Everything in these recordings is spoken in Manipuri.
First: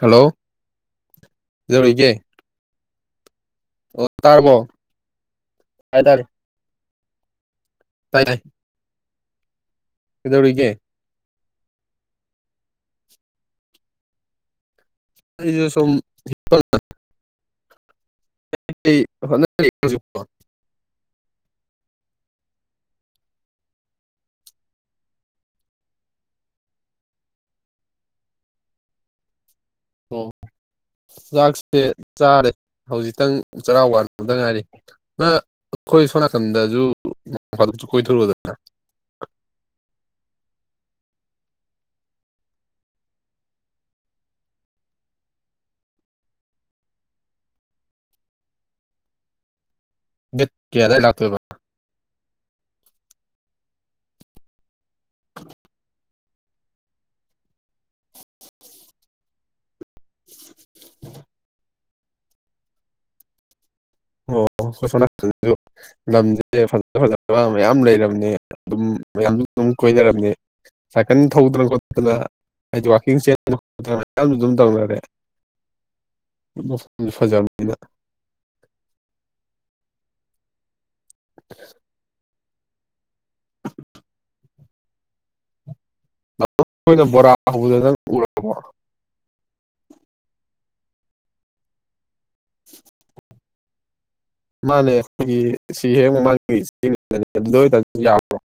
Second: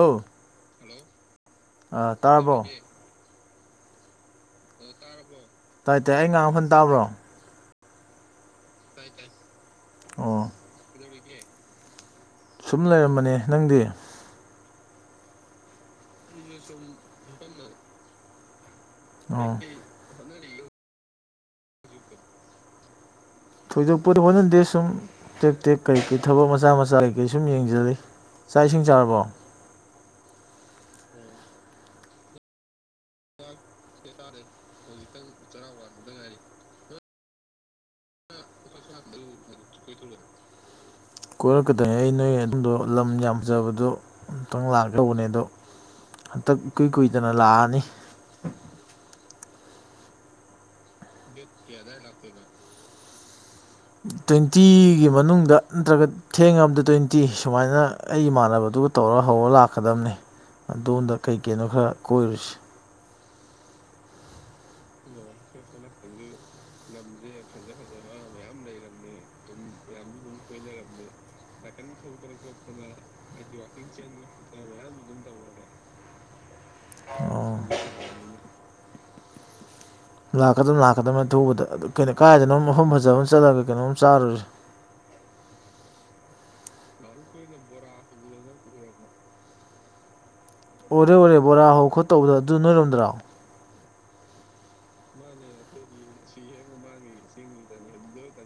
ꯍꯜꯂꯣ ꯀꯩꯗꯧꯔꯤꯒꯦ ꯇꯥꯔꯕꯣ ꯂ ꯇꯔꯔꯕꯣ ꯇꯥꯏ ꯇꯥꯏ ꯑꯩ ꯉꯥꯡ ꯐꯣꯟ ꯇꯥꯕ꯭ꯔꯣ ꯇꯥꯏ ꯇꯥꯤ ꯑꯣ ꯏꯗꯧꯔꯒꯦ ꯁꯨꯝ ꯂꯩꯔꯝꯕꯅꯤ ꯅꯪꯗꯤ ꯑꯩꯁꯨ ꯁꯝ ꯑꯣ [unintelligible] ꯊꯣꯏꯗꯣꯛꯄꯗꯤ ꯍꯣꯠꯅꯗꯦ ꯁꯨꯝ ꯇꯦꯛ ꯇꯦꯛ ꯀꯩꯀꯩ ꯊꯕꯛ ꯃꯆꯥ ꯃꯆꯥ ꯀꯩꯀꯩ ꯁꯨꯝ ꯌꯦꯡꯖꯔꯤ ꯆꯥꯛ ꯏꯁꯤꯡ ꯆꯥꯔꯕꯣ ꯍ ꯆꯥꯛꯁꯦ ꯆꯥꯔꯦ ꯍꯧꯖꯤꯛꯇꯪ ꯆꯔꯥꯋꯥꯟꯕꯗ ꯉꯥꯏꯔꯤ ꯑꯩꯈꯣꯏ ꯁꯣꯝ ꯅꯥꯀꯟꯗꯁꯨ ꯃꯥꯁꯨ ꯀꯣꯏꯊꯔꯨꯗꯅ ꯀꯣꯏꯔꯛꯀꯗꯣꯏꯅꯤ ꯑꯩ ꯅꯣꯏ ꯑꯗꯨꯗꯣ ꯂꯝ ꯌꯥꯝꯖꯕꯗꯣ ꯑꯨꯛꯇꯪ ꯂꯥꯛꯀ ꯇꯧꯕꯅꯦ ꯑꯗꯣ ꯍꯟꯇꯛ ꯏꯀꯨꯏ ꯀꯨꯏꯗꯅ ꯂꯥꯛꯑꯅꯤ ꯠ ꯀ ꯑꯗ ꯂꯥꯇꯋꯕ ꯇ꯭ꯋꯦꯟꯇꯤꯒꯤ ꯃꯅꯨꯡꯗ ꯅꯠꯇ꯭ꯔꯒ ꯊꯦꯡ ꯑꯃꯗ ꯇ꯭ꯋꯦꯟꯇꯤ ꯁꯨꯃꯥꯏꯅ ꯑꯩ ꯏꯃꯥꯟꯅꯕꯗꯨꯒ ꯇꯧ ꯍꯧꯔ ꯍꯧꯔ ꯂꯥꯛꯀꯗꯝꯕꯅꯤ ꯑꯗꯣꯝꯗ ꯀꯩꯀꯩꯅꯣ ꯈꯔ ꯀꯣꯏꯔꯨꯁꯤ ꯑꯣ ꯑꯈꫭꯏ ꯂꯝꯁꯦ ꯐꯖ ꯐꯖꯕ ꯃꯌꯥꯝ ꯂꯩꯔꯕꯅꯦ ꯑꯗꯨꯝ ꯃꯌꯥꯝ ꯑꯗꯨꯝ ꯀꯣꯏꯅꯔꯝꯅꯤ ꯁꯥꯏꯀꯜ ꯊꯧꯗꯅ ꯈꯣꯠꯇꯅ ꯍꯥꯏꯗꯤ ꯋꯥꯛꯀꯤꯡ ꯋꯥ ꯆꯦꯟꯗꯅ ꯈꯣꯠꯇꯅ ꯆ ꯑꯗꯨꯝ ꯇꯧꯗ ꯁꯥꯖꯝ ꯂꯥꯛꯀꯗ ꯂꯥꯛꯀꯗꯕꯅꯤ ꯑꯊꯨꯕꯗꯩꯅꯣ ꯀꯥꯏꯗꯅꯣ ꯃꯐꯝ ꯐꯖꯕ ꯑꯃ ꯆꯠꯂꯒꯦ ꯀꯩꯅꯣꯝ ꯆꯥꯔꯨꯔꯁꯁꯤ ꯣꯏꯅ ꯕꯣꯔꯥ ꯍꯗ ꯅꯪ ꯎꯔꯕꯣ ꯑꯣꯔꯦ ꯑꯣꯔꯦ ꯕꯣꯔꯥ ꯍꯧ ꯈꯣꯠꯠꯇꯧꯕꯗꯣ ꯑꯗꯨ ꯅꯣꯏꯔꯝꯗ꯭ꯔꯥꯎ ꯃꯥꯅꯦ ꯑꯩꯈꯣꯏꯒꯤ ꯁꯤ ꯍꯦꯡꯕ ꯃꯥꯒꯤꯅꯦ ꯑꯗꯨꯗ ꯌꯥ꯭ꯔꯣ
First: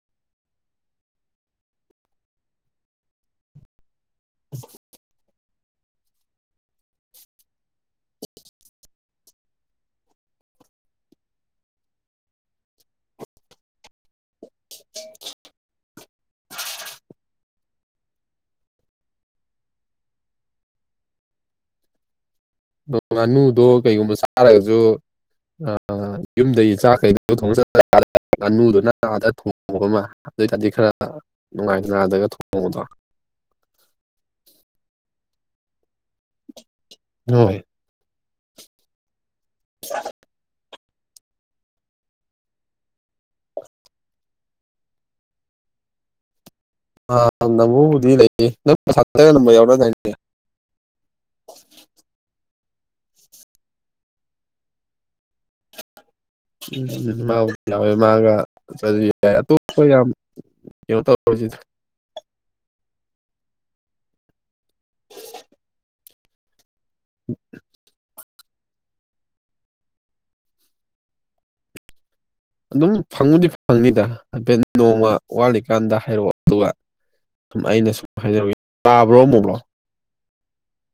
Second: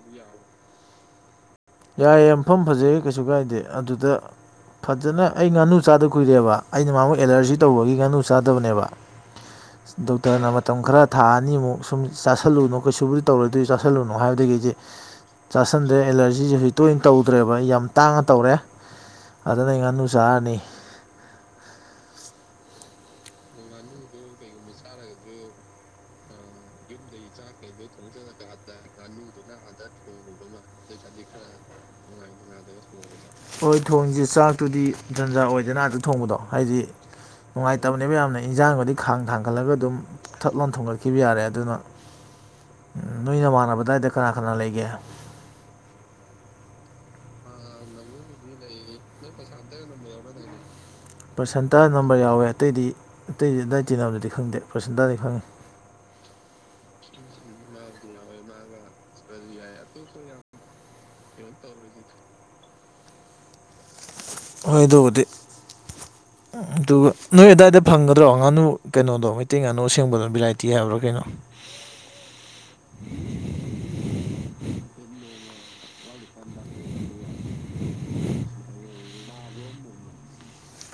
ꯌꯥꯏꯌꯦ ꯃꯐꯝ ꯐꯖꯩꯌꯦ ꯀꯩꯁꯨ ꯀꯥꯏꯗꯦ ꯑꯗꯨꯗ ꯐꯖꯅ ꯑꯩ ꯉꯥꯅꯨ ꯆꯥꯗ ꯀꯨꯏꯔꯦꯕ ꯑꯩꯅ ꯃꯥꯕꯨ ꯑꯦꯂꯔꯖꯤ ꯇꯧꯕꯒꯤ ꯉꯥꯅꯨ ꯆꯥꯗꯕꯅꯦꯕ ꯗꯣꯛꯇꯔꯅ ꯃꯇꯝ ꯈꯔ ꯊꯥ ꯑꯅꯤꯃꯨꯛ ꯁꯨꯝ ꯆꯥꯁꯤꯜꯂꯨꯅꯨ ꯀꯩꯁꯨꯕꯨꯗꯤ ꯇꯧꯔꯨꯗꯣꯏ ꯆꯥꯁꯤꯜꯂꯨꯅꯣ ꯍꯥꯏꯕꯗꯒꯤ ꯆꯥꯁꯟꯗ꯭ꯔꯦ ꯑꯦꯂꯔꯖꯤꯁꯦ ꯍꯧꯖꯤꯛ ꯇꯣꯏꯅ ꯇꯧꯗ꯭ꯔꯦꯕ ꯑꯩ ꯌꯥꯝ ꯇꯥꯡꯉ ꯇꯧꯔꯦ ꯑꯗꯨꯅ ꯑꯩ ꯉꯥꯅꯨ ꯆꯥꯔꯅꯤ ꯉꯥꯅꯨꯗꯣ ꯀꯩꯒꯨꯝꯕ ꯁꯥꯔꯒꯁꯨ ꯑ ꯌꯨꯝꯗꯒꯤꯩ ꯆꯥꯛ ꯀꯩꯗ ꯊꯣꯡ ꯉꯥꯅꯨꯗꯨꯣ ꯅꯥꯗ ꯊꯣꯡꯉꯕ ꯑꯃ ꯑꯗꯨ ꯑꯣꯏꯇꯥꯔꯗꯤ ꯈꯔ ꯅꯨꯡꯉꯥꯏ ꯅꯨꯡꯉꯥꯏꯗꯒ ꯊꯣꯡꯕꯗꯣ ꯍꯣꯏ ꯊꯣꯡꯁꯦ ꯆꯥꯛꯇꯨꯗꯤ ꯖꯟꯖꯥ ꯑꯣꯏꯗꯅ ꯑꯇ ꯊꯣꯡꯕꯗꯣ ꯍꯥꯏꯗꯤ ꯍꯣꯏ ꯅꯨꯡꯉꯥꯏꯇꯕꯅꯦꯕ ꯌꯥꯝꯅ ꯏꯟꯖꯥꯡꯒꯗꯤ ꯈꯥꯡ ꯊꯥꯡꯒꯠꯂꯒ ꯑꯗꯨꯝ ꯊꯠ ꯂꯣꯟ ꯊꯣꯡꯒꯠꯈꯤ ꯈꯤꯕ ꯌꯥꯔꯦ ꯑꯗꯨꯅ ꯅꯣꯏꯅ ꯃꯥꯟꯅꯕꯗꯥꯏꯗ ꯀꯅꯥ ꯀꯅꯥ ꯂꯩꯒꯦ [unintelligible] ꯑ ꯅꯕꯨꯕꯨꯗꯤ ꯂꯩꯌꯦ ꯅꯪ ꯅ ꯌꯥꯎꯔꯗꯥꯅꯦ ꯄꯔꯁꯦꯟꯇꯥ ꯅꯝꯕꯔ ꯌꯥꯎꯋꯦ ꯑꯇꯩꯗꯤ ꯑꯇꯩꯗꯤ ꯗꯥꯏꯇꯤ ꯅꯝꯕꯗꯗꯤ ꯈꯪꯗꯦ ꯄꯔꯁꯦꯟꯇꯥꯗꯤ ꯈꯪꯉꯤ ꯎꯝꯎ ꯌꯥꯋꯦ ꯃꯥꯥꯡꯒ ꯆꯠꯁꯨ ꯌꯥꯏ ꯑꯇꯣꯞꯄ ꯌꯥꯝ ꯀꯩꯅꯣ ꯇꯧꯔꯁꯤ ꯍꯣꯏ ꯑꯗꯨꯕꯨꯗꯤ ꯑꯗꯨꯒ ꯅꯣꯏ ꯑꯗꯨꯗꯥꯋꯥꯏꯗ ꯐꯪꯒ ꯅꯗ꯭ꯔꯣ ꯉꯥꯅꯨ ꯀꯩꯅꯣꯗꯣ ꯃꯩꯇꯩ ꯉꯥꯅꯨ ꯑꯁꯦꯡꯕꯗꯣ ꯚꯦꯔꯥꯏꯇꯤ ꯍꯥꯏꯕ꯭ꯔꯥ ꯀꯩꯅꯣ ꯑꯗꯨꯝ ꯐꯪꯉꯨꯗꯤ ꯐꯪꯅꯤꯗ ꯍꯥꯏꯐꯦꯠ ꯅꯣꯡꯃ ꯋꯥꯠꯂꯤꯀꯥꯟꯗ ꯍꯥꯏꯔꯛꯑꯣ ꯑꯗꯨꯒ ꯁꯨꯝ ꯑꯩꯅ ꯁꯨꯝ ꯍꯥꯏꯖꯔꯒꯦ ꯇꯥꯕ꯭ꯔꯣ ꯑꯃꯝꯃꯨꯕ꯭ꯔꯣ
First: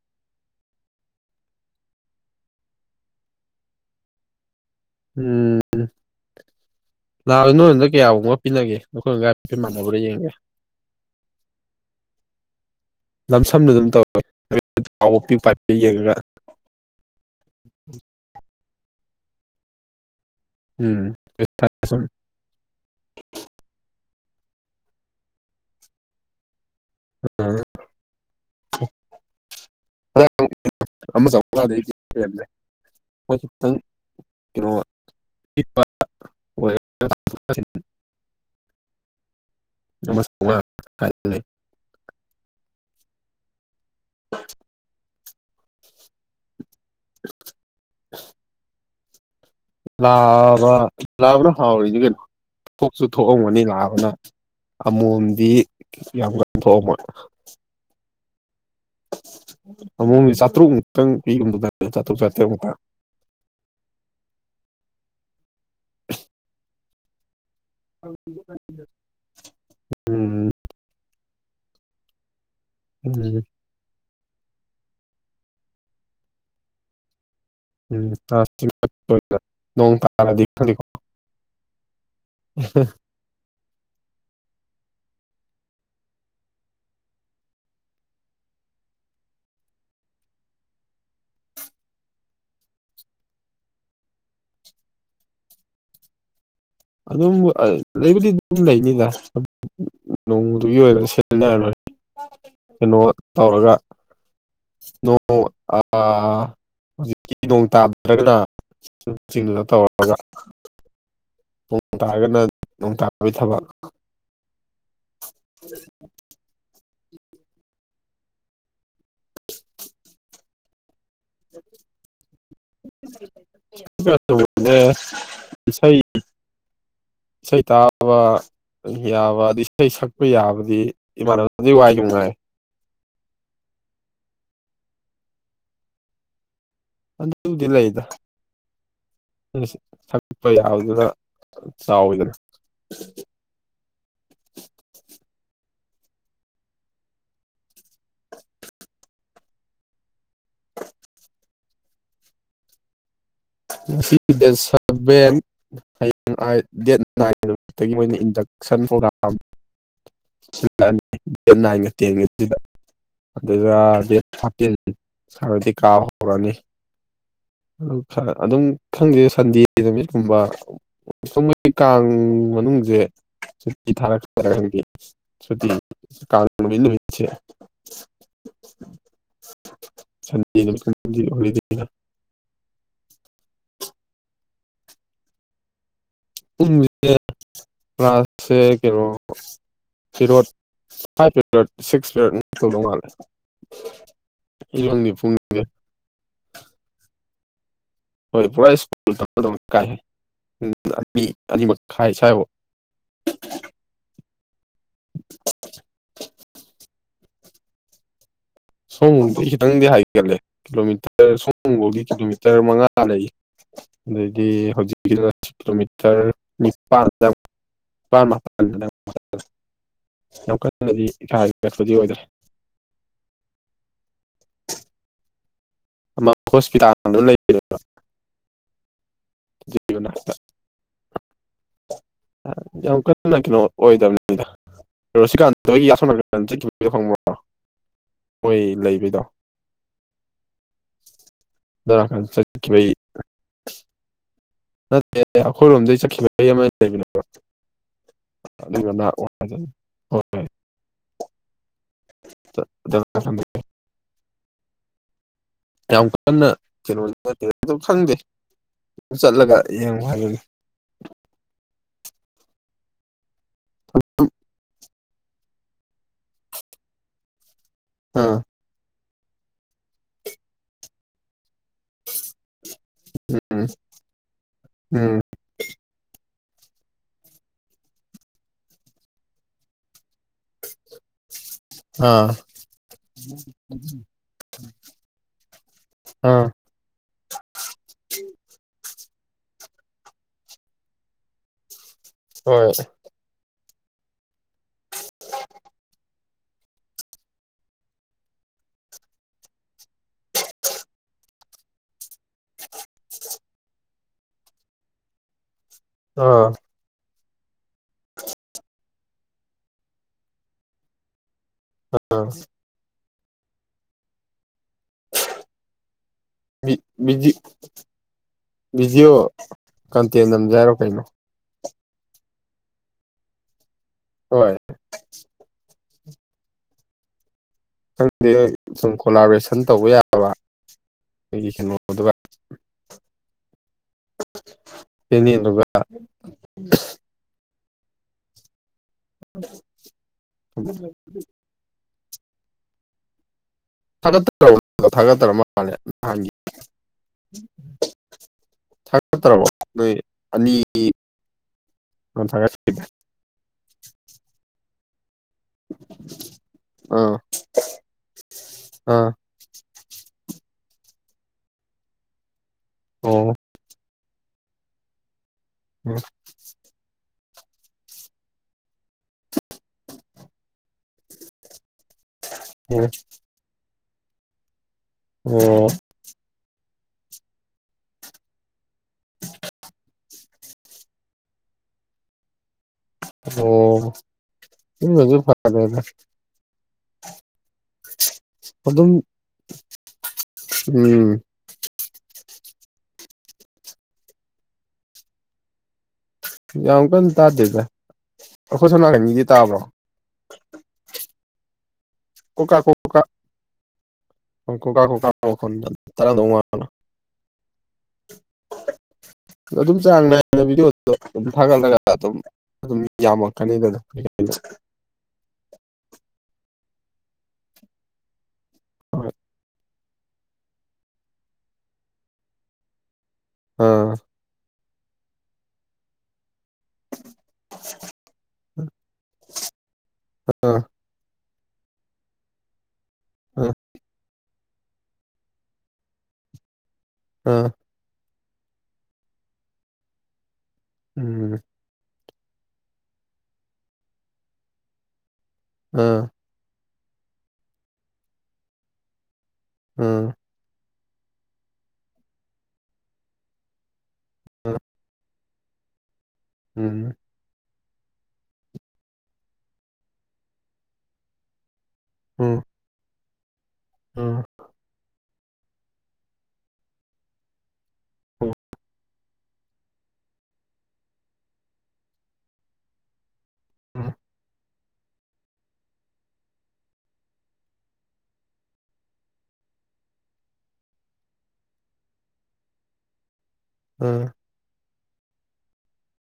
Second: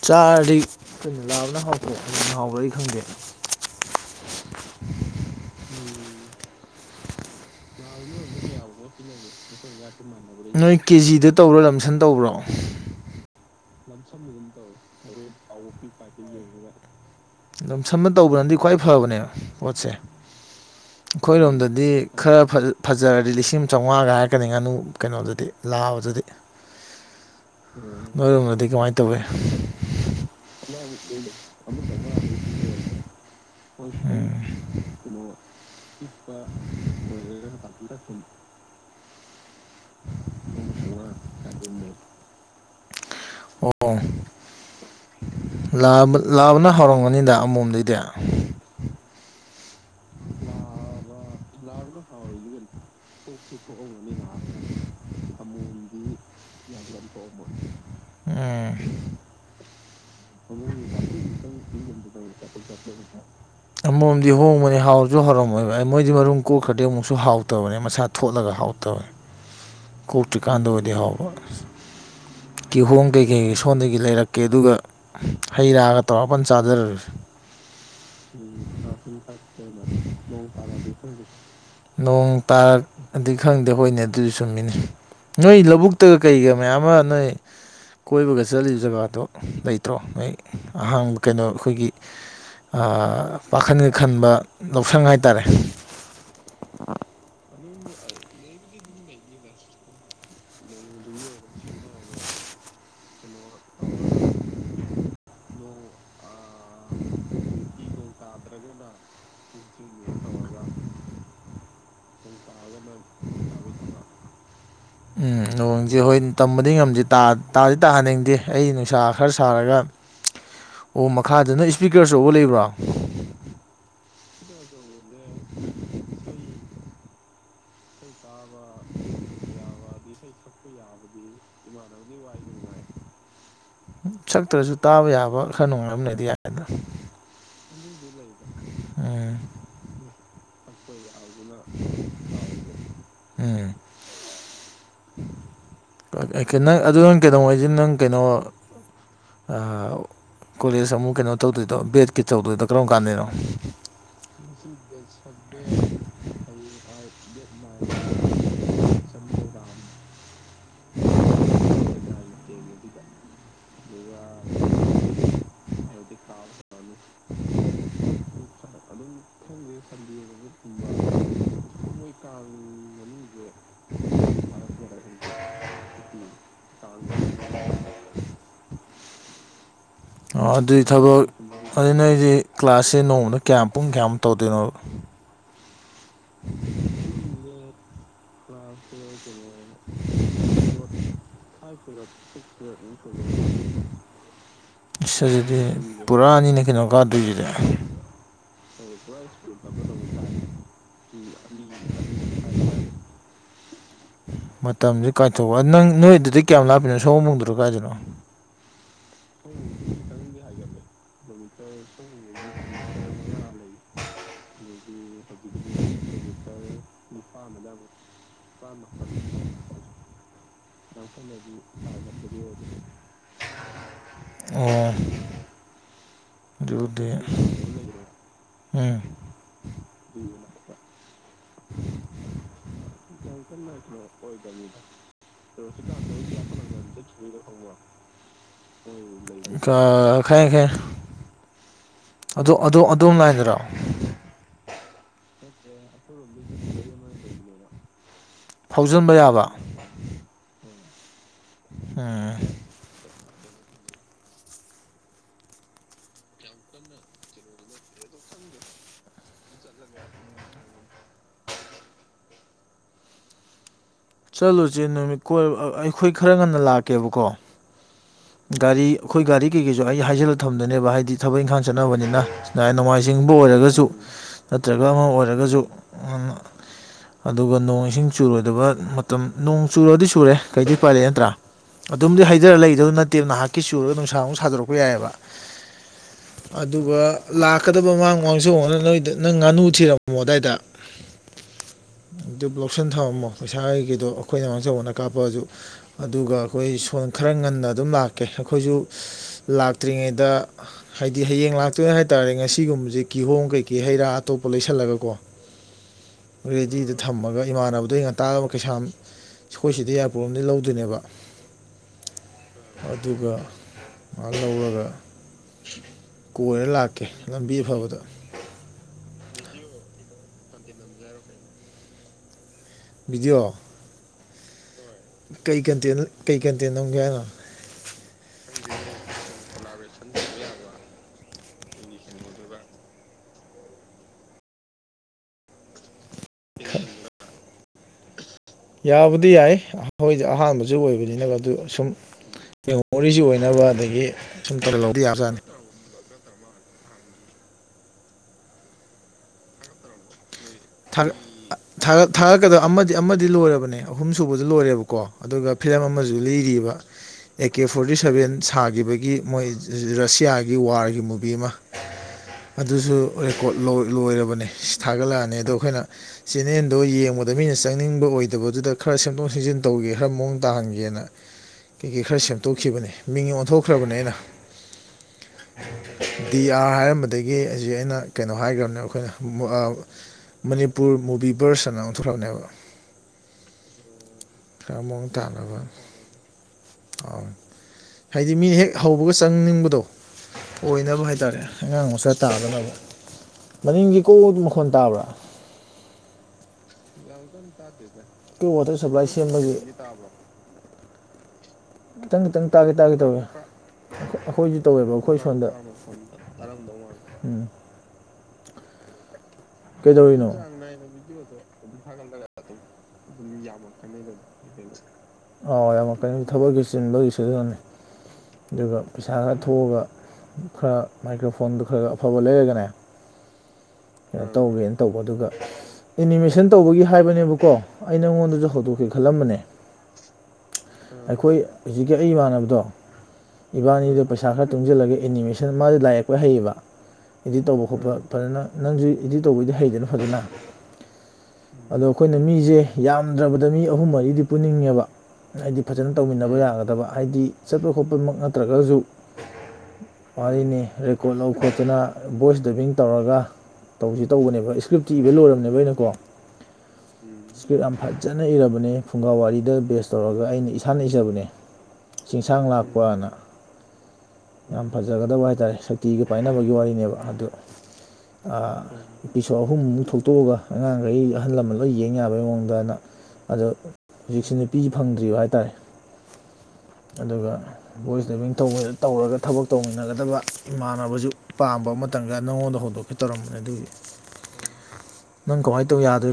ꯆꯥꯔꯗꯤ ꯀꯣꯏꯩꯅ ꯂꯥꯕꯅ ꯍꯥꯎꯇꯦ ꯑꯗꯨꯅ ꯍꯥꯎꯕꯗꯤ ꯈꯪꯗꯦ ꯎꯝ ꯂꯅ ꯍ ꯀꯌꯥꯒꯨꯝꯕ ꯄꯤꯅꯒꯦ ꯑꯩꯈꯣꯏꯅꯒꯩ ꯃꯥꯟꯅꯕ꯭ꯔꯥ ꯌꯦꯡꯒꯦ꯫ ꯅꯣꯏ ꯀꯦꯖꯤꯗ ꯇꯧꯔ ꯂꯝꯁꯟ ꯇꯧꯕ꯭ꯔꯣ ꯂꯝꯁꯝꯅ ꯑꯗꯨꯝ ꯇꯧꯔꯒ ꯌꯦꯡꯉꯒ ꯑꯗꯨꯝ ꯁꯝꯅ ꯇꯧꯕꯅꯗꯤ ꯈ꯭ꯋꯥꯏ ꯐꯕꯅꯦꯕ ꯄꯣꯠꯁꯦ ꯎꯝ ꯑꯩꯈꯣꯏꯔꯣꯝꯗꯗꯤ ꯈꯔ ꯐꯖꯔꯗꯤ ꯂꯤꯁꯤꯡ ꯆꯥꯝꯃꯉꯥꯒ ꯍꯥꯏ ꯆꯀꯅꯤ ꯉꯥꯅꯨ ꯀꯩꯅꯣꯗꯨꯗꯤ ꯂꯥꯕꯗꯨꯗꯤ ꯅꯣꯏꯔꯣꯗꯗꯤ ꯀꯃꯥꯏꯅ ꯇꯧꯋꯤ ꯆ ꯍ ꯀꯩꯅ ꯄꯤꯛꯄ ꯏꯄꯥ ꯑꯣꯏꯔꯒ ꯑꯣꯏ ꯐ ꯅꯁ ꯍꯥꯏꯥꯏꯅꯦ ꯑꯣ [unintelligible] ꯂꯥꯕ ꯂꯥꯕꯅ ꯍꯥꯑꯣꯔꯝꯒꯅꯤꯗ ꯑꯃꯣꯝꯗꯩꯗꯤ ꯂꯥꯕ ꯂꯥꯕꯅ ꯍꯥꯎꯔꯤꯁꯦ ꯀꯩꯅꯣ ꯊꯣꯛꯁꯨ ꯊꯣꯛꯑꯝꯒꯅꯤ ꯂ [unintelligible] ꯑꯃꯣꯝꯗꯤ ꯌꯥꯝ ꯀꯟꯊꯣꯛꯑꯝꯃꯣꯏ ꯎꯝ ꯑꯃꯨꯛꯗꯤ ꯆꯥꯇ꯭ꯔꯨꯛ ꯃꯨꯛꯇꯪ ꯄꯤꯒꯨꯝ ꯇꯧꯗꯥꯏ ꯆꯥꯇ꯭ꯔꯨꯛ ꯆꯥꯇ꯭ꯔꯦꯠ ꯃꯨꯛꯇ ꯑꯃꯣꯝꯗꯤ ꯍꯥꯎꯁꯨ ꯍꯥꯎꯔꯝꯃꯣꯏꯕ ꯑꯩ ꯃꯣꯏꯗꯤ ꯃꯔꯨꯝ ꯀꯣꯛꯈ꯭ꯔꯗꯤ ꯑꯃꯨꯛꯁꯨ ꯍꯥꯎꯇꯕꯅꯦ ꯃꯁꯥ ꯊꯣꯠꯂꯒ ꯍꯥꯎꯇꯕꯅꯤ ꯀꯣꯛꯇ꯭ꯔꯤ ꯎꯝ ꯀꯥꯟꯗ ꯑꯣꯏꯗꯤ ꯍꯥꯎꯕ ꯀꯤꯍꯣꯝ ꯎꯝ ꯀꯩꯀꯩ ꯁꯣꯝꯗꯒꯤ ꯂꯩꯔꯛꯀꯦ ꯑꯗꯨꯒ ꯍꯩ ꯔꯥꯒ ꯇꯧꯔꯒ ꯐꯟ ꯆꯥꯗꯔꯁꯤ ꯎꯝ ꯅꯣꯡ ꯎꯝ ꯇꯥꯔꯗꯤ ꯈꯪꯗꯦꯀꯣ [inaudible] ꯅꯣꯡ ꯇꯥꯔꯛꯑꯗꯤ ꯈꯪꯗꯦ ꯍꯣꯏꯅꯦ ꯑꯗꯨꯗꯤ ꯆꯨꯝꯃꯤꯅꯤ ꯅꯣꯏ ꯂꯧꯕꯨꯛꯇꯒ ꯀꯩꯒ ꯃꯌꯥꯝ ꯑꯃ ꯅꯣꯏ [inaudible] ꯀꯣꯏꯕꯒ ꯆꯠꯂꯤꯕ ꯖꯒꯥꯗꯣ ꯂꯩꯇ꯭ꯔꯣ ꯅꯣꯏ ꯑꯍꯥꯡꯕ ꯀꯩꯅꯣ ꯑꯩꯈꯣꯏꯒꯤ ꯑ ꯄꯥꯈꯟꯒ ꯈꯟꯕ ꯂꯧꯁꯪ ꯍꯥꯏꯇꯥꯥꯔꯦ ꯑꯗꯨꯝ ꯑ ꯂꯩꯕꯨꯗꯤ ꯑꯗꯨꯝ ꯂꯩꯅꯤ [unintelligible] ꯅꯣꯡꯃꯗꯨꯒꯤ ꯑꯣꯏꯕ ꯁꯤꯟꯅꯔ ꯂꯣꯏ ꯀꯩꯅꯣ ꯇꯧꯔꯒ ꯅꯣ ꯑꯣ ꯑꯥ ꯍꯧꯖꯤꯛꯇꯤ ꯅꯣꯡ ꯇꯥꯗ꯭ꯔꯒꯅ [unintelligible] ꯇꯧꯔꯒ ꯇꯥꯒꯅ ꯎꯝ ꯅꯣꯡꯁꯤ ꯍꯣꯏ ꯇꯝꯕꯗꯤ ꯉꯝꯗꯦ ꯇꯥ ꯇꯥꯗꯤ ꯇꯥꯍꯟꯅꯤꯡꯗꯦ ꯑꯩ ꯅꯨꯡꯁꯥ ꯈꯔ ꯁꯥꯔꯒ ꯑꯣ ꯃꯈꯥꯗꯅ ꯏꯁꯄꯤꯀꯔ ꯑꯆꯧꯕ ꯂꯩꯕ꯭ꯔꯣ ꯑ ꯏꯁꯩ ꯏꯁꯩ ꯇꯥꯕ ꯌꯥꯕ ꯑ ꯏꯁꯩ ꯁꯛ ꯑꯩꯣꯏ ꯌꯥꯕꯗꯤ ꯏꯃꯥꯟꯅꯕꯗꯤ ꯋꯥꯏꯈꯤꯕꯅꯥꯏ ꯁꯛꯇ꯭ꯔꯁꯨ ꯇꯥꯕ ꯌꯥꯕ ꯈꯔ ꯅꯨꯡꯉꯥꯏꯕꯅꯦꯗꯤ ꯌꯥꯏꯗ ꯑꯗꯨꯕꯨꯗꯤ ꯂꯩꯗ ꯎꯝ ꯁꯛꯄ ꯌꯥꯎꯗꯨꯅ ꯆꯥꯎꯑꯣꯗꯅꯣ ꯎꯝ ꯪ ꯑꯗꯨ ꯅꯪ ꯀꯩꯅꯣꯉꯩꯁꯤꯦ ꯅꯪ ꯀꯩꯅꯣ ꯀꯣꯂꯦꯖ ꯑꯃꯨꯛ ꯀꯩꯅꯣ ꯇꯧꯗꯣꯏꯗꯣ ꯕꯦꯠꯀꯤ ꯇꯧꯗꯣꯏꯗꯣ ꯀꯔꯝ ꯀꯥꯟꯗꯅꯣ ꯉꯁꯤꯒ ꯗꯦꯠ ꯁꯚꯦꯟ ꯍꯌꯦꯡ ꯑꯥꯏꯠ꯫ ꯗꯦꯠ ꯅꯥꯏꯟꯃꯛꯇꯒꯤ ꯃꯣꯏꯅ ꯏꯟꯗꯛꯁꯟ ꯄ꯭ꯔꯣꯒ꯭ꯔꯥꯝ [unintelligible] [unintelligible] ꯑꯗꯨꯝ ꯈꯪꯗꯦꯗ꯫ ꯁꯨꯝ ꯃꯣꯏꯒꯤ ꯀꯥꯡ ꯃꯅꯨꯡꯁꯦ [unintelligible] [unintelligible] [unintelligible] ꯑꯣ ꯁꯟꯗꯦ ꯑꯗꯨꯏ ꯅꯨꯃꯤꯠꯀꯨꯝꯕꯗꯤ ꯊꯕꯛ ꯍꯣꯂꯤꯗꯦꯅ ꯑꯗꯨ ꯅꫭꯏꯗꯤ ꯀ꯭ꯂꯥꯁ ꯏꯦ ꯅꯣꯡꯃꯗ ꯀꯌꯥ ꯄꯨꯡ ꯀꯌꯥꯃꯨꯛ ꯇꯧꯗꯣꯏꯅꯣ꯫ [unintelligible] [unintelligible] [unintelligible] ꯏꯔꯪꯒꯤ ꯏꯁ ꯑꯗꯨꯗꯤ ꯄꯨꯡꯁꯦ ꯄꯨꯔꯥ ꯅꯤꯅꯦ ꯀꯩꯅꯣ ꯀꯥꯗꯣꯏꯁꯤꯗꯤ꯫ [unintelligible] [unintelligible] ꯃꯇꯝꯁꯨ ꯀꯥꯏꯊꯣꯛꯑꯣ ꯅꯪ ꯅꯣꯏꯗꯨꯗꯤ ꯀꯌꯥꯝ ꯂꯥꯛꯄꯤꯅꯣ ꯁꯨꯋꫭꯝꯕꯨꯡꯗꫠꯔꯣ ꯀꯥꯏꯗꯩꯅꯣ꯫ ꯁꯋꯣꯝꯕꯨꯡꯗꯩ ꯈꯤꯇꯪꯗꯤ ꯍꯥꯏꯒꯠꯂꯦ ꯀꯤꯂꯣꯃꯤꯇꯔ ꯁꯋꯣꯝꯕꯨꯡꯒꯤ ꯀꯤꯂꯣꯃꯤꯇꯔ ꯃꯉꯥ ꯂꯩ꯫ ꯑꯗꯩꯗꯤ ꯍꯧꯖꯤꯛꯀꯤꯗ ꯀꯤꯂꯣꯃꯤꯇꯔ ꯅꯤꯄꯥꯟꯗ [unintelligible] [unintelligible] ꯑꯣ꯫ ꯑꯗꯨꯗꯤ ꯍꯣꯁꯄꯤꯇꯥꯜꯗꫭ ꯂꯩꯔꯒ ꯎꯝ [unintelligible] ꯅ ꯀꯩꯅꯣ ꯑꯣꯏꯗꯕꯅꯤꯗ꯫ [unintelligible] ꯂꯩꯕꯩꯗꯣ ꯀꯥ ꯈꯪꯑꯦ-ꯈꯪꯑꯦ꯫ ꯑꯗꯣ ꯅꯥꯀꯟ ꯑꯗꯨ ꯑꯗꯨ ꯆꯠꯈꯤꯕꯩ ꯑꯗꯨꯝ ꯂꯥꯏꯗꯔꫭ꯫ ꯅꯠꯇꯦ ꯑꯩꯈꯣꯏꯔꯣꯝꯗꯒꯤꯩ ꯆꯠꯈꯤꯕ ꯂꯩ ꯑꯃ ꯂꯩꯕꯅꯦꯕ꯫ ꯐꯥꯎꯖꯤꯟꯕ ꯑꯗꯨꯒꯅ ꯌꯥꯕ ꯍꯣꯏ ꯍꯣꯏ ꯎꯝ꯫ [unintelligible] ꯌꯥꯝ ꯀꯟꯅ ꯀꯩꯅꯣ꯫ [inaudible] ꯆꯠꯂꯒ ꯌꯦꯡꯉꯨ ꯍꯌꯦꯡ꯫ ꯆꯠꯂꯨꯁꯦ ꯅꯨꯃꯤꯠ ꯀꫭꯏ ꯑꯩꯈꯣꯏ ꯈꯔ ꯉꯟꯅ ꯂꯥꯛꯀꯦꯕꯀꯣ꯫ ꯑꯥ ꯒꯥꯔꯤ ꯑꯈꯣꯏ ꯒꯥꯔꯤ ꯀꯩꯀꯩꯁꯨ ꯑꯩ ꯍꯥꯏꯖꯤꯜꯂ ꯊꯝꯗꯥꯏꯅꯦꯕ ꯍꯥꯏꯗꯤ ꯊꯕꯛ ꯏꯪꯈꯥꯡ ꯆꯠꯅꯕꯅꯤꯅ꯫ ꯅꯥꯏ ꯅꯣꯡꯃꯥꯏꯖꯤꯡꯕꯨ ꯎꯝ ꯑꯣꯏꯔꯒꯁꯨ ꯅꯠꯇ꯭ꯔꯒ ꯑꯃ ꯎꯝ ꯑꯣꯏꯔꯒꯁꯨ꯫ ꯑꯗꯨꯒ ꯅꯣꯡ ꯏꯁꯤꯡ ꯆꯨꯔꯣꯏꯗꯕ ꯃꯇꯝ ꯅꯣꯡ ꯆꯨꯔꯗꯤ ꯆꯨꯔꯦ ꯀꯩꯗꯤ ꯄꯥꯏꯜꯂꯛꯑꯦ ꯅꯠꯇ꯭ꯔꯥ꯫ ꯑꯗꯨꯝꯗꯤ ꯑꯥ ꯍꯩꯊꯔ ꯂꯩꯗꯧꯗꯤ ꯅꯠꯇꯦꯕ ꯅꯍꯥꯛꯀꯤ ꯆꯨꯔꯒ ꯅꯨꯡꯁꯥꯃꯨꯛ ꯁꯥꯗꯣꯔꯛꯄ ꯌꯥꯏꯑꯦꯕ꯫ ꯑꯥ ꯑꯗꯨꯒ ꯂꯥꯛꯀꯗꯕ ꯃꯥꯡ ꯃꯥꯡꯁꯨ ꯍꯣꯡꯅꯅꯕ ꯅꯣꯏꯗ ꯅꯪ ꯉꯥꯅꯨ ꯊꯤꯔꯝꯃꯣ ꯑꯗꯥꯏꯗ ꯑꯗꯨ ꯑꯗꯨ ꯍꯣꯏ ꯂꯧꯁꯤꯟ ꯊꯝꯔꯝꯃꯣ꯫ ꯄꯩꯁꯥꯒꯤꯗꯣ ꯑꯩꯈꯣꯏꯅ ꯃꯥꯡꯆꯧꯕꯅ ꯀꯥꯞꯄꯑꯁꯨ ꯑꯗꯨꯒ ꯑꯩꯈꯣꯏ ꯁꯣꯟ ꯈꯔ ꯉꯟꯅ ꯑꯗꯨꯝ ꯂꯥꯛ ꯀꯦ ꯑꯈꯣꯏꯁꯨ ꯂꯥꯛꯇ꯭ꯔꯤꯉꯩꯗ ꯍꯥꯏꯗꯤ ꯍꯌꯦꯡ ꯂꯥꯛꯇꯣꯏꯅ ꯍꯥꯏꯇꯥꯔꯦ ꯉꯁꯤ ꯁꯤꯒꯨꯝꯕꯁꯦ ꯀꯤꯍꯣꯝ ꯀꯩꯀꯩ ꯍꯩ ꯔꯥ ꯑꯇꯣꯞꯄ ꯂꯩꯁꯜꯂꯒꯀꯣ ꯑꯥ ꯔꯦꯗꯤꯗ ꯊ ꯊꯝꯑꯒ ꯏꯃꯥꯟꯅꯕꯗ ꯉꯟꯇꯥꯅ ꯀꯩꯁꯥꯝ ꯁꯈꯣꯏꯁꯤꯗ ꯌꯥ ꯄ꯭ꯔꯣꯝꯗꯤ ꯂꯧꯗꯣꯏꯅꯦꯕ꯫ ꯑꯥ꯫ ꯑꯗꯨꯒ ꯃꯥ ꯂꯧꯔꯒ ꯀꯣꯏꯔ ꯕꯤ ꯂꯥꯛꯀꯦ ꯕꯤꯖꯤ ꯂꯝꯕꯤ ꯑꯐꯕꯗ ꯕꯤꯖꯤꯑꯣ ꯀꯥꯟꯇꯦꯟ ꯅꯝꯖꯦ ꯍꯥꯏꯔꯣ ꯀꯩꯅꯣ꯫ ꯕꯤꯗꯤꯑꯣ꯫ ꯍꯣꯏ꯫ ꯀꯩ ꯀꯟꯇꯦꯟ ꯀꯩ ꯀꯟꯇꯦꯟ ꯅꯝꯒꯦ ꯍꯥꯏꯅꯣ꯫ ꯈꯪꯗꯦꯍꯦ ꯁꯨꯝ ꯀꯣꯂꯥꯕꯔꯦꯁꯟ ꯇꯧꯕ ꯌꯥꯕ꯫ ꯑꯩꯒꯤ ꯑꯗꯨꯒ꯫ [unintelligible] ꯌꯥꯕꯨꯗꯤ ꯌꯥꯏ ꯑꯩꯈꯣꯏꯗꯤ ꯑꯍꯥꯟꯕꯁꯨ ꯑꯣꯏꯕꯅꯤꯅ ꯑꯗꯨ ꯁꯨꯝ꯫ ꯃꯦꯃꯣꯔꯤꯁꯨ ꯑꯣꯏꯅꯕ꯫ ꯑꯗꯒꯤ ꯊꯥꯒ ꯁꯨꯝ ꯇꯧꯍꯧꯕꯗꯤ ꯊꯥꯒꯠꯇꯔ ꯌꯥꯕꯖꯥꯠꯅꯤ ꯃꯥꯜꯂꯦ ꯅꯍꯥꯟꯒꯤ꯫ [unintelligible] ꯊꯥꯒꯠ ꯊꯥꯒꯛꯀꯗꯕ ꯑꯃꯗꯤ ꯑꯃꯗꯤ ꯂꯣꯏꯔꯕꯅꯦ ꯑꯍꯨꯝ ꯁꯨꯕꯗꯨ ꯂꯣꯏꯔꯦꯕꯀꯣ꯫ ꯑꯗꯨꯒ ꯐꯤꯂꯝ ꯑꯃꯁꯨ ꯂꯩꯔꯤꯕ꯫ ꯑꯥ ꯑꯦ ꯀꯦ ꯐꯣꯔꯇꯤ ꯁꯚꯦꯟ ꯑꯥ ꯁꯥꯈꯤꯕꯒꯤ ꯃꯣꯏ ꯔꯁꯤꯌꯥ꯫ ꯒꯤ ꯋꯥꯔꯒꯤ ꯃꯨꯚꯤ ꯑꯃ ꯑꯗꯨꯁꯨ ꯑꯣ ꯔꯦꯀꯣꯔꯠ ꯂꯧ꯫ ꯂꯣꯏꯔꯕꯅꯦ ꯊꯥꯒꯠꯂꯛꯑꯅꯤ ꯑꯗꯣ ꯑꯩꯈꯣꯏꯅ ꯆꯦꯟꯅꯜꯗꯣ ꯌꯦꯡꯕꯗ꯫ ꯑꯗ ꯃꯤꯅ ꯆꯪꯅꯤꯡꯕ ꯑꯣꯏꯗꯕꯗꯨꯗ ꯈꯔ ꯁꯦꯝꯗꯣꯛ ꯁꯦꯝꯖꯤꯟ ꯇꯧꯒꯦ ꯈꯔ ꯃꯑꯣꯡ ꯇꯥꯍꯟꯒꯦꯅ꯫ ꯀꯩꯀꯩ ꯈꯔ ꯁꯦꯝꯗꯣꯛꯈꯤꯕꯅꯦ ꯃꯤꯡ ꯑꯣꯟꯊꯣꯛꯈ꯭ꯔꯕꯅꯦ ꯑꯩꯅ꯫ ꯑꯣ꯫ ꯗꯤ ꯑꯥꯔ ꯍꯥꯏꯔꯝꯕꯗꯒꯤ ꯍꯧꯖꯤꯛ ꯑꯩꯅ ꯀꯩꯅꯣ ꯍꯥꯏꯈ꯭ꯔꯕꯅꯦ ꯑꯩꯈꯣꯏꯅ꯫ ꯃꯅꯤꯄꯨꯔ ꯃꯨꯚꯤ ꯚꯔꯁ ꯑꯅ ꯑꯣꯟꯊꯣꯛꯈꯕꯅꯦꯕ꯫ ꯑꯣ ꯐ ꯂꯩꯗ꯫ ꯑ ꯍꯥꯏꯗꯤ ꯃꯤꯅ ꯍꯦꯛ ꯑꯗꯨꯝ ꯍꯧꯕꯒ ꯆꯪꯅꯤꯡꯕꯗꯣ꯫ ꯑꯣꯏꯅꯕ ꯎꯝ ꯍꯥꯏꯇꯥꯔꯦ ꯑꯉꯥꯡ ꯃꯆꯥ ꯇꯥꯗꯅꯕ꯫ ꯃꯅꯤꯡꯒꯤ ꯀꯣꯛ ꯑꯗꯨ ꯃꯈꯣꯟ ꯇꯥꯕ꯭ꯔꯥ꯫ ꯌꯥꯝ ꯀꯟ ꯇꯥꯗꯦꯒ꯫ ꯀ ꯋꯥꯇꯔ ꯁꯄ꯭ꯂꯥꯏ ꯁꯦꯝꯕꯒꯦ꯫ ꯈꯤꯇꯪ ꯈꯤꯇꯪ ꯀꯣꯀꯥ ꯇꯥꯒꯦ ꯇꯥꯒꯦ ꯀꯣꯀꯥ ꯇꯧꯋꯦ꯫ ꯑꯩꯈꯣꯏꯁꯨ ꯀꯣꯀꯥ ꯇꯧꯋꯦꯕ ꯀꯣꯀꯥ ꯑꯩꯈꯣꯏ ꯁꯣꯟꯗ ꯃꯈꯣꯟ ꯇꯥꯔꯝꯗꯧ ꯃꯥꯟꯕ ꯎꯝ꯫ ꯑꯗꯨꯝ ꯆꯥꯡ ꯀꯩꯗꯧꯔꯤꯅꯣ ꯅꯥꯏꯅ ꯕꯤꯗꯤꯑꯣꯗ ꯑꯗꯨꯝ ꯊꯥꯒꯠꯂꯒ ꯑꯗꯨꯝ꯫ ꯌꯥꯝꯃꯛꯀꯅꯤꯗꯅ ꯑꯥꯎ ꯌꯥꯝꯃꯛꯀꯅꯤ꯫ ꯊꯕꯛꯀꯤ ꯆꯤꯟꯕꯒꯤ ꯁꯤꯖꯅꯤ ꯑꯗꯨꯒ ꯄꯩꯁꯥ ꯈꯔ ꯊꯣꯛꯑꯒ꯫ ꯈꯔ ꯃꯥꯏꯀ꯭ꯔꯣꯐꯣꯟꯗꯨ ꯈꯔ ꯈ ꯑꯐꯕ ꯂꯩꯔꯒꯅꯦ ꯑꯥ ꯀꯩꯅꯣ ꯇꯧꯒꯦꯅ꯫ ꯇꯧꯕ ꯑꯗꯨꯒ ꯑꯦꯅꯤꯃꯦꯁꯟ ꯇꯧꯕꯒꯤ ꯍꯥꯏꯕꯅꯦꯕꯀꯣ꯫ ꯑꯩ ꯅꯉꯣꯟꯗꯁꯨ ꯍꯧꯗꯣꯛꯀꯦ ꯈꯜꯂꯝꯕꯅꯦ ꯑꯥ ꯑꯩꯈꯣꯏ ꯍꯧꯖꯤꯛꯀꯤ ꯑꯩ ꯏꯃꯥꯟꯅꯕꯗꯣ꯫ ꯑꯥ ꯏꯕꯥꯅꯤꯗ ꯄꯩꯁꯥ ꯈꯔ ꯇꯨꯡꯁꯤꯜꯂꯒ ꯑꯦꯅꯤꯃꯦꯁꯟ ꯃꯥꯁ ꯂꯥꯏ ꯌꯦꯛꯄ ꯍꯩꯌꯦꯕ꯫ ꯏꯗꯤꯠ ꯑꯥ ꯇꯧꯕ ꯈꯣꯠꯄ ꯐꯖꯅ ꯅꯪꯁꯨ ꯏꯗꯤꯠ ꯇꯧꯕꯩꯗꯤ ꯍꯩꯗꯅ ꯐꯖꯅ꯫ ꯎꯝ꯫ ꯑꯗꯣ ꯑꯩꯈꯣꯏꯅ ꯃꯤꯁꯦ ꯌꯥꯝꯗ꯭ꯔꯕꯗ ꯃꯤ ꯑꯍꯨꯝ ꯃꯔꯤꯗꯤ ꯄꯨꯅꯤꯡꯉꯦꯕ ꯍꯥꯏꯗꯤ ꯐꯖꯅ ꯑꯥ ꯇꯧꯃꯤꯟꯅꯕ ꯌꯥꯒꯗꯕ꯫ ꯍꯥꯏꯗꯤ ꯆꯠꯄ ꯈꯣꯠꯄꯃꯛ ꯅꯠꯇ꯭ꯔꯒꯁꯨ ꯑꯥ ꯋꯥꯔꯤꯅꯤ꯫ ꯈꯣꯠ ꯂꯧ ꯈꯣꯠꯇꯅ ꯚꯣꯏꯁ ꯗꯦꯕꯤꯡ ꯇꯧꯔꯒ ꯇꯧꯁꯤ ꯑꯥ ꯇꯧꯕꯅꯦꯕ ꯏꯁꯀ꯭ꯔꯤꯞꯇꯤ ꯏꯕ ꯂꯣꯏꯔꯕꯅꯦꯕ꯫ ꯅꯀꯣ꯫ ꯎꯝ꯫ ꯏꯁꯀ꯭ꯔꯤꯞ ꯌꯥꯝ ꯐꯖꯅ ꯏꯔꯕꯅꯦ ꯐꯨꯡꯒꯥ ꯋꯥꯔꯤꯗ ꯕꯦꯁ ꯇꯧꯔꯒ ꯑꯩꯅ ꯏꯁꯥꯅ ꯏꯖꯕꯅꯦ꯫ ꯎꯝ ꯆꯤꯡꯁꯥꯡ ꯂꯥꯛꯄꯅ ꯎꯝ ꯌꯥꯝ ꯐꯖꯒ꯫ ꯇꯕ ꯍꯥꯏꯇꯥꯔꯦ ꯁꯛꯇꯤꯒ ꯄꯥꯏꯅꯕꯒꯤ ꯋꯥꯔꯤꯅꯦꯕ ꯑꯗꯨ ꯎꯝ ꯑꯥ ꯏꯄꯤꯁꯣꯠ ꯑꯍꯨꯝꯃꯨꯛ ꯊꯣꯛꯇꯣꯛꯑꯒ ꯑꯉꯥꯡꯈꯩ ꯑꯍꯜ ꯂꯃꯟ ꯂꯣꯏ ꯌꯦꯡ ꯌꯥꯕꯩ ꯃꯑꯣꯡꯗ ꯑꯅ ꯑꯗꯣ ꯍꯧꯖꯤꯛꯁꯤ ꯅꯨꯄꯤ ꯐꯪꯗ꯭ꯔꯤꯕ ꯍꯥꯏꯇꯥꯔꯦ [inaudible] ꯑꯗꯨꯒ ꯚꯣꯏꯁ ꯗꯦꯚꯡꯧꯕꯗ ꯇꯧꯔꯒ ꯊꯕꯛ ꯇꯧꯃꯤꯟꯅꯒꯗꯕ ꯏꯃꯥꯟꯅꯕꯁꯨ ꯄꯥꯝꯕ ꯑꯃ ꯅꯉꯣꯟꯗ ꯍꯧꯗꯣꯛ ꯇꯧꯔꯝꯕꯅꯦ ꯑꯗꯨ ꯎꯝ ꯅꯪ ꯀꯃꯥꯏꯅ ꯇꯧ ꯌꯥꯗꯣꯏ